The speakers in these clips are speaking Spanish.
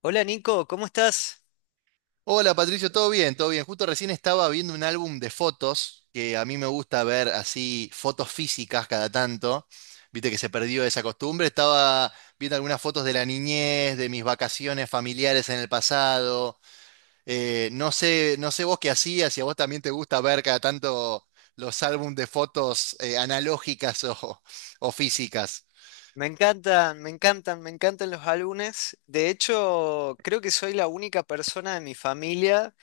Hola Nico, ¿cómo estás? Hola Patricio, todo bien, todo bien. Justo recién estaba viendo un álbum de fotos, que a mí me gusta ver así fotos físicas cada tanto. Viste que se perdió esa costumbre. Estaba viendo algunas fotos de la niñez, de mis vacaciones familiares en el pasado. No sé vos qué hacías, si a vos también te gusta ver cada tanto los álbumes de fotos analógicas o físicas. Me encantan los álbumes. De hecho, creo que soy la única persona de mi familia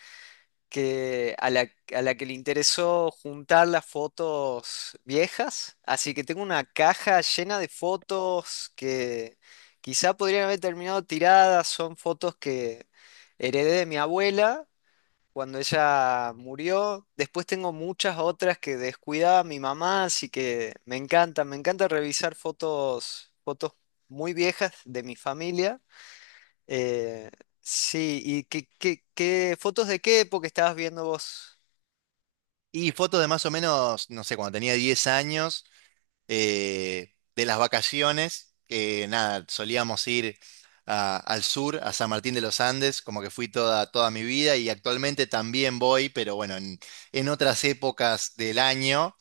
que, a la, a la que le interesó juntar las fotos viejas. Así que tengo una caja llena de fotos que quizá podrían haber terminado tiradas. Son fotos que heredé de mi abuela cuando ella murió. Después tengo muchas otras que descuidaba mi mamá, así que me encanta revisar fotos, muy viejas de mi familia. Eh, sí, ¿y qué fotos de qué época estabas viendo vos? Y fotos de más o menos, no sé, cuando tenía 10 años. De las vacaciones, que nada, solíamos ir al sur, a San Martín de los Andes, como que fui toda, toda mi vida y actualmente también voy, pero bueno, en otras épocas del año.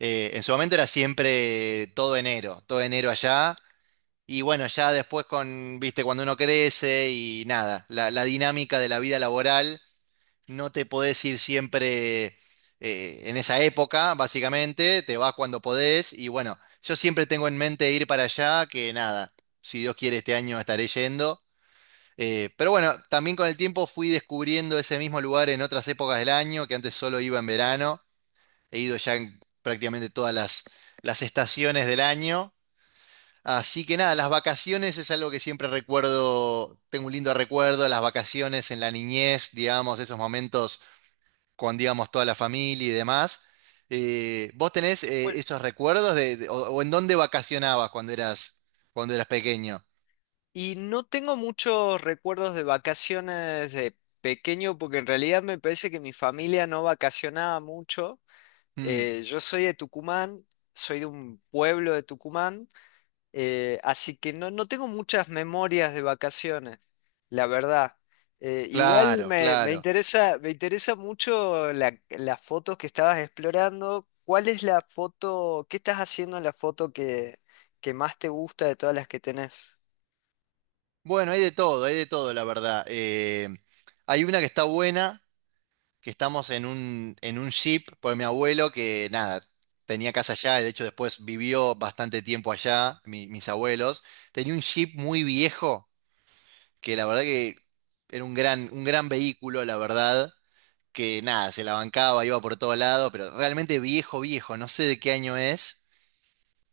En su momento era siempre todo enero allá. Y bueno, ya después viste, cuando uno crece y nada, la dinámica de la vida laboral no te podés ir siempre en esa época, básicamente, te vas cuando podés. Y bueno, yo siempre tengo en mente ir para allá, que nada, si Dios quiere este año estaré yendo. Pero bueno, también con el tiempo fui descubriendo ese mismo lugar en otras épocas del año, que antes solo iba en verano, he ido ya en prácticamente todas las estaciones del año. Así que nada, las vacaciones es algo que siempre recuerdo, tengo un lindo recuerdo, las vacaciones en la niñez, digamos, esos momentos con, digamos, toda la familia y demás. ¿Vos tenés Bueno, esos recuerdos o en dónde vacacionabas cuando eras pequeño? y no tengo muchos recuerdos de vacaciones de pequeño, porque en realidad me parece que mi familia no vacacionaba mucho. Mm, Yo soy de Tucumán, soy de un pueblo de Tucumán. Así que no, no tengo muchas memorias de vacaciones, la verdad. Igual claro, claro. Me interesa mucho las fotos que estabas explorando. ¿Cuál es la foto, qué estás haciendo en la foto que más te gusta de todas las que tenés? Bueno, hay de todo, la verdad. Hay una que está buena, que estamos en en un jeep por mi abuelo que, nada, tenía casa allá, y de hecho después vivió bastante tiempo allá, mis abuelos. Tenía un jeep muy viejo, que la verdad que era un gran vehículo, la verdad. Que nada, se la bancaba, iba por todo lado, pero realmente viejo, viejo, no sé de qué año es.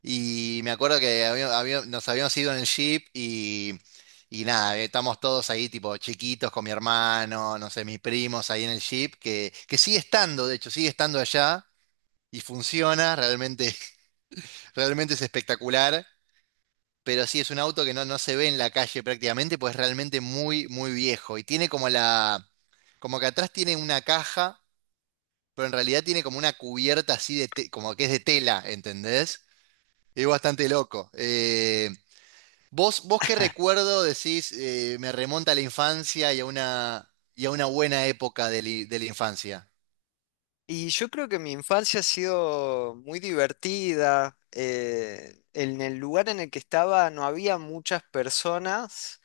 Y me acuerdo que nos habíamos ido en el jeep y nada, estamos todos ahí tipo chiquitos con mi hermano, no sé, mis primos ahí en el jeep, que sigue estando, de hecho, sigue estando allá y funciona, realmente, realmente es espectacular. Pero sí, es un auto que no se ve en la calle prácticamente, pues es realmente muy, muy viejo. Y tiene como que atrás tiene una caja, pero en realidad tiene como una cubierta así de, como que es de tela, ¿entendés? Es bastante loco. Vos qué recuerdo decís, me remonta a la infancia y a y a una buena época de la infancia? Y yo creo que mi infancia ha sido muy divertida. En el lugar en el que estaba no había muchas personas,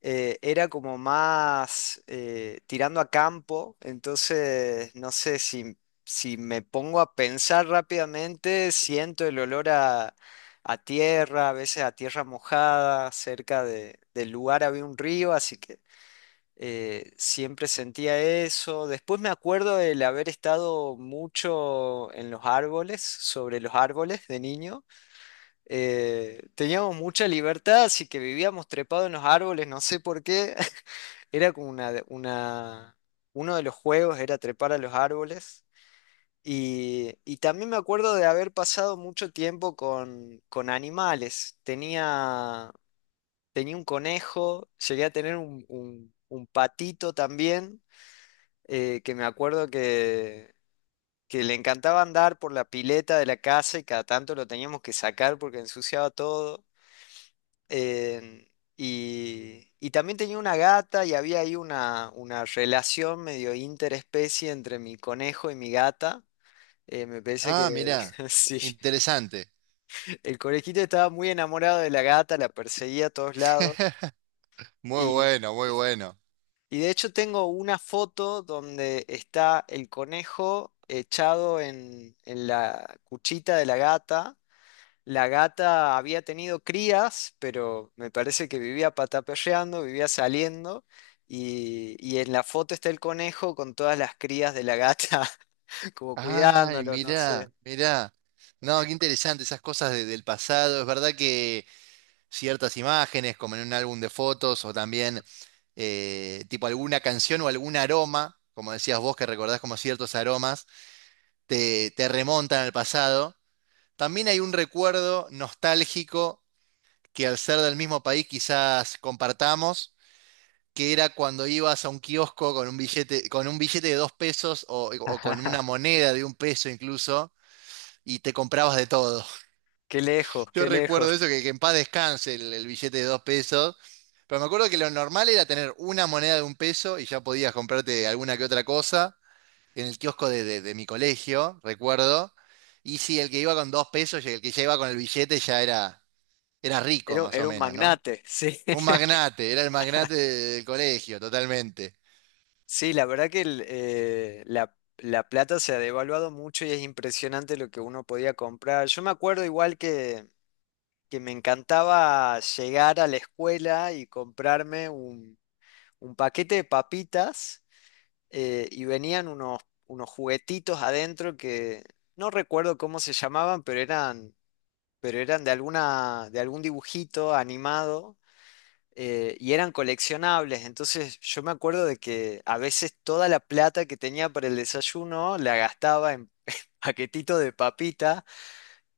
era como más tirando a campo, entonces no sé si, si me pongo a pensar rápidamente, siento el olor a tierra, a veces a tierra mojada, cerca del lugar había un río, así que siempre sentía eso. Después me acuerdo del haber estado mucho en los árboles, sobre los árboles de niño. Teníamos mucha libertad, así que vivíamos trepados en los árboles, no sé por qué. Era como uno de los juegos era trepar a los árboles y también me acuerdo de haber pasado mucho tiempo con animales. Tenía un conejo, llegué a tener un, un patito también, que me acuerdo que le encantaba andar por la pileta de la casa y cada tanto lo teníamos que sacar porque ensuciaba todo. Eh, y, y también tenía una gata y había ahí una relación medio interespecie entre mi conejo y mi gata. Me parece que Ah, mirá, sí, interesante. el conejito estaba muy enamorado de la gata, la perseguía a todos lados. Muy Y, bueno, muy bueno. y de hecho tengo una foto donde está el conejo echado en la cuchita de la gata. La gata había tenido crías, pero me parece que vivía pataperreando, vivía saliendo. Y en la foto está el conejo con todas las crías de la gata, como Ay, cuidándolo, no sé. mirá, mirá. No, qué interesante esas cosas del pasado. Es verdad que ciertas imágenes, como en un álbum de fotos o también tipo alguna canción o algún aroma, como decías vos que recordás como ciertos aromas, te remontan al pasado. También hay un recuerdo nostálgico que al ser del mismo país quizás compartamos, que era cuando ibas a un kiosco con un billete de 2 pesos o con una moneda de 1 peso incluso, y te comprabas de todo. Qué lejos, Yo qué lejos. recuerdo eso, que en paz descanse el billete de 2 pesos. Pero me acuerdo que lo normal era tener una moneda de 1 peso y ya podías comprarte alguna que otra cosa en el kiosco de mi colegio, recuerdo. Y si el que iba con 2 pesos y el que ya iba con el billete ya era rico, Era, más o era un menos, ¿no? magnate, sí. Un magnate, era el magnate del colegio, totalmente. Sí, la verdad que la plata se ha devaluado mucho y es impresionante lo que uno podía comprar. Yo me acuerdo igual que me encantaba llegar a la escuela y comprarme un paquete de papitas, y venían unos, unos juguetitos adentro que no recuerdo cómo se llamaban, pero pero eran de alguna, de algún dibujito animado, y eran coleccionables. Entonces yo me acuerdo de que a veces toda la plata que tenía para el desayuno la gastaba en paquetitos de papitas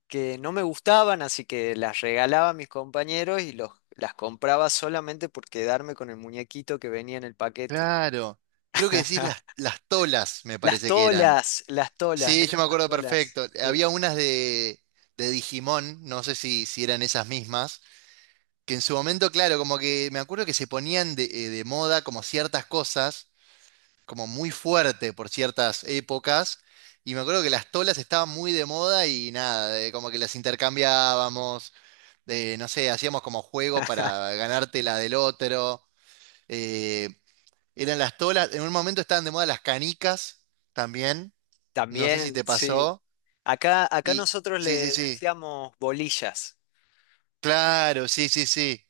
que no me gustaban, así que las regalaba a mis compañeros y las compraba solamente por quedarme con el muñequito que venía en el paquete. Claro. Creo que decís las tolas, me parece que eran. Las tolas, Sí, eran yo me las acuerdo tolas, perfecto. sí. Había unas de Digimon, no sé si eran esas mismas, que en su momento, claro, como que me acuerdo que se ponían de moda como ciertas cosas, como muy fuerte por ciertas épocas, y me acuerdo que las tolas estaban muy de moda y nada, como que las intercambiábamos, no sé, hacíamos como juego para ganarte la del otro. eh, Eran las tolas. En un momento estaban de moda las canicas también, no sé si También, te sí. pasó. Acá, acá Y nosotros sí, sí, le sí. decíamos bolillas. Claro, sí, sí, sí.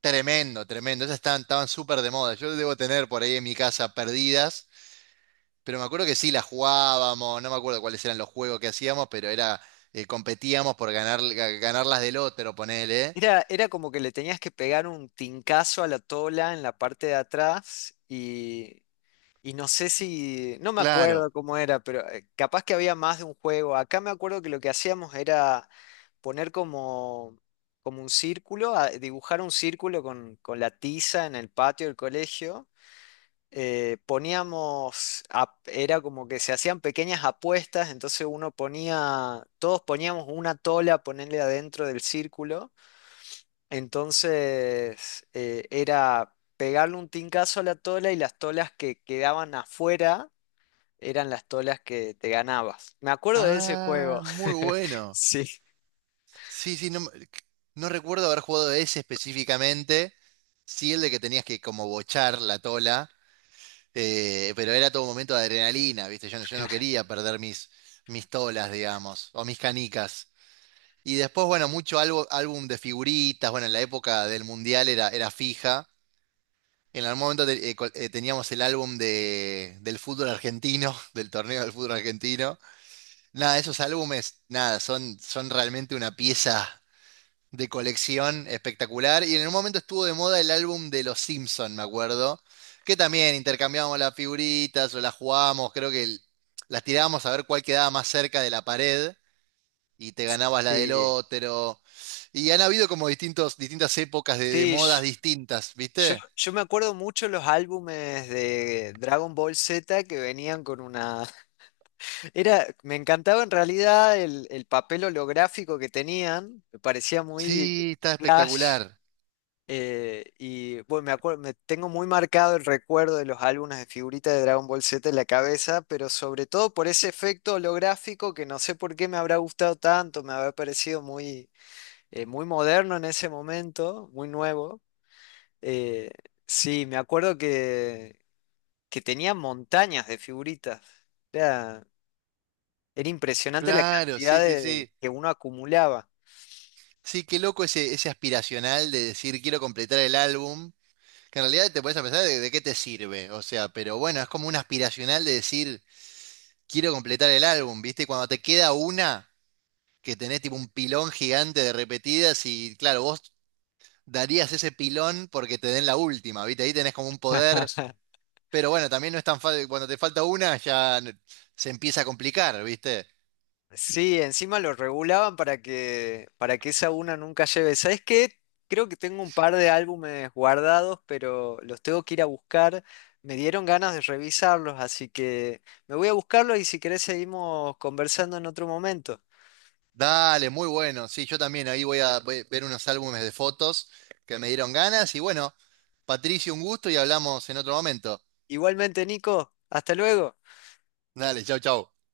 Tremendo, tremendo. Esas estaban súper de moda. Yo debo tener por ahí en mi casa perdidas, pero me acuerdo que sí las jugábamos, no me acuerdo cuáles eran los juegos que hacíamos, pero competíamos por ganar, ganar las del otro, ponele. Era, era como que le tenías que pegar un tincazo a la tola en la parte de atrás y no sé si, no me Claro. acuerdo cómo era, pero capaz que había más de un juego. Acá me acuerdo que lo que hacíamos era poner como, como un círculo, dibujar un círculo con la tiza en el patio del colegio. Poníamos, era como que se hacían pequeñas apuestas, entonces uno ponía, todos poníamos una tola, ponerle adentro del círculo, entonces era pegarle un tincazo a la tola y las tolas que quedaban afuera eran las tolas que te ganabas. Me acuerdo de ese Ah, juego. muy bueno. Sí. Sí, sí, no, no recuerdo haber jugado ese específicamente. Sí, el de que tenías que como bochar la tola. Pero era todo un momento de adrenalina, ¿viste? Yo, no quería perder mis tolas, digamos, o mis canicas. Y después, bueno, mucho algo, álbum de figuritas, bueno, en la época del Mundial era fija. En algún momento teníamos el álbum del fútbol argentino, del torneo del fútbol argentino. Nada, esos álbumes, nada, son realmente una pieza de colección espectacular. Y en un momento estuvo de moda el álbum de Los Simpson, me acuerdo, que también intercambiábamos las figuritas o las jugábamos, creo que las tirábamos a ver cuál quedaba más cerca de la pared y te ganabas la del Sí, otro. Y han habido como distintas épocas de sí, modas sh- distintas, ¿viste? yo me acuerdo mucho los álbumes de Dragon Ball Z que venían con una. Era, me encantaba en realidad el papel holográfico que tenían, me parecía muy Sí, está flash. espectacular. Y bueno, me acuerdo, me tengo muy marcado el recuerdo de los álbumes de figuritas de Dragon Ball Z en la cabeza, pero sobre todo por ese efecto holográfico que no sé por qué me habrá gustado tanto, me habrá parecido muy moderno en ese momento, muy nuevo. Eh, sí, me acuerdo que tenía montañas de figuritas. Era Era impresionante la Claro, cantidad sí, sí, de, sí. que uno acumulaba. Sí, qué loco ese aspiracional de decir quiero completar el álbum. Que en realidad te puedes a pensar de qué te sirve, o sea, pero bueno, es como un aspiracional de decir, quiero completar el álbum, ¿viste? Y cuando te queda una, que tenés tipo un pilón gigante de repetidas y claro, vos darías ese pilón porque te den la última, ¿viste? Ahí tenés como un poder, pero bueno, también no es tan fácil, cuando te falta una ya se empieza a complicar, ¿viste? Sí, encima lo regulaban para que esa una nunca lleve. ¿Sabes qué? Creo que tengo un par de álbumes guardados, pero los tengo que ir a buscar. Me dieron ganas de revisarlos, así que me voy a buscarlos y si querés seguimos conversando en otro momento. Dale, muy bueno, sí, yo también ahí voy a ver unos álbumes de fotos que me dieron ganas y bueno, Patricio, un gusto y hablamos en otro momento. Igualmente, Nico, hasta luego. Dale, chau, chau.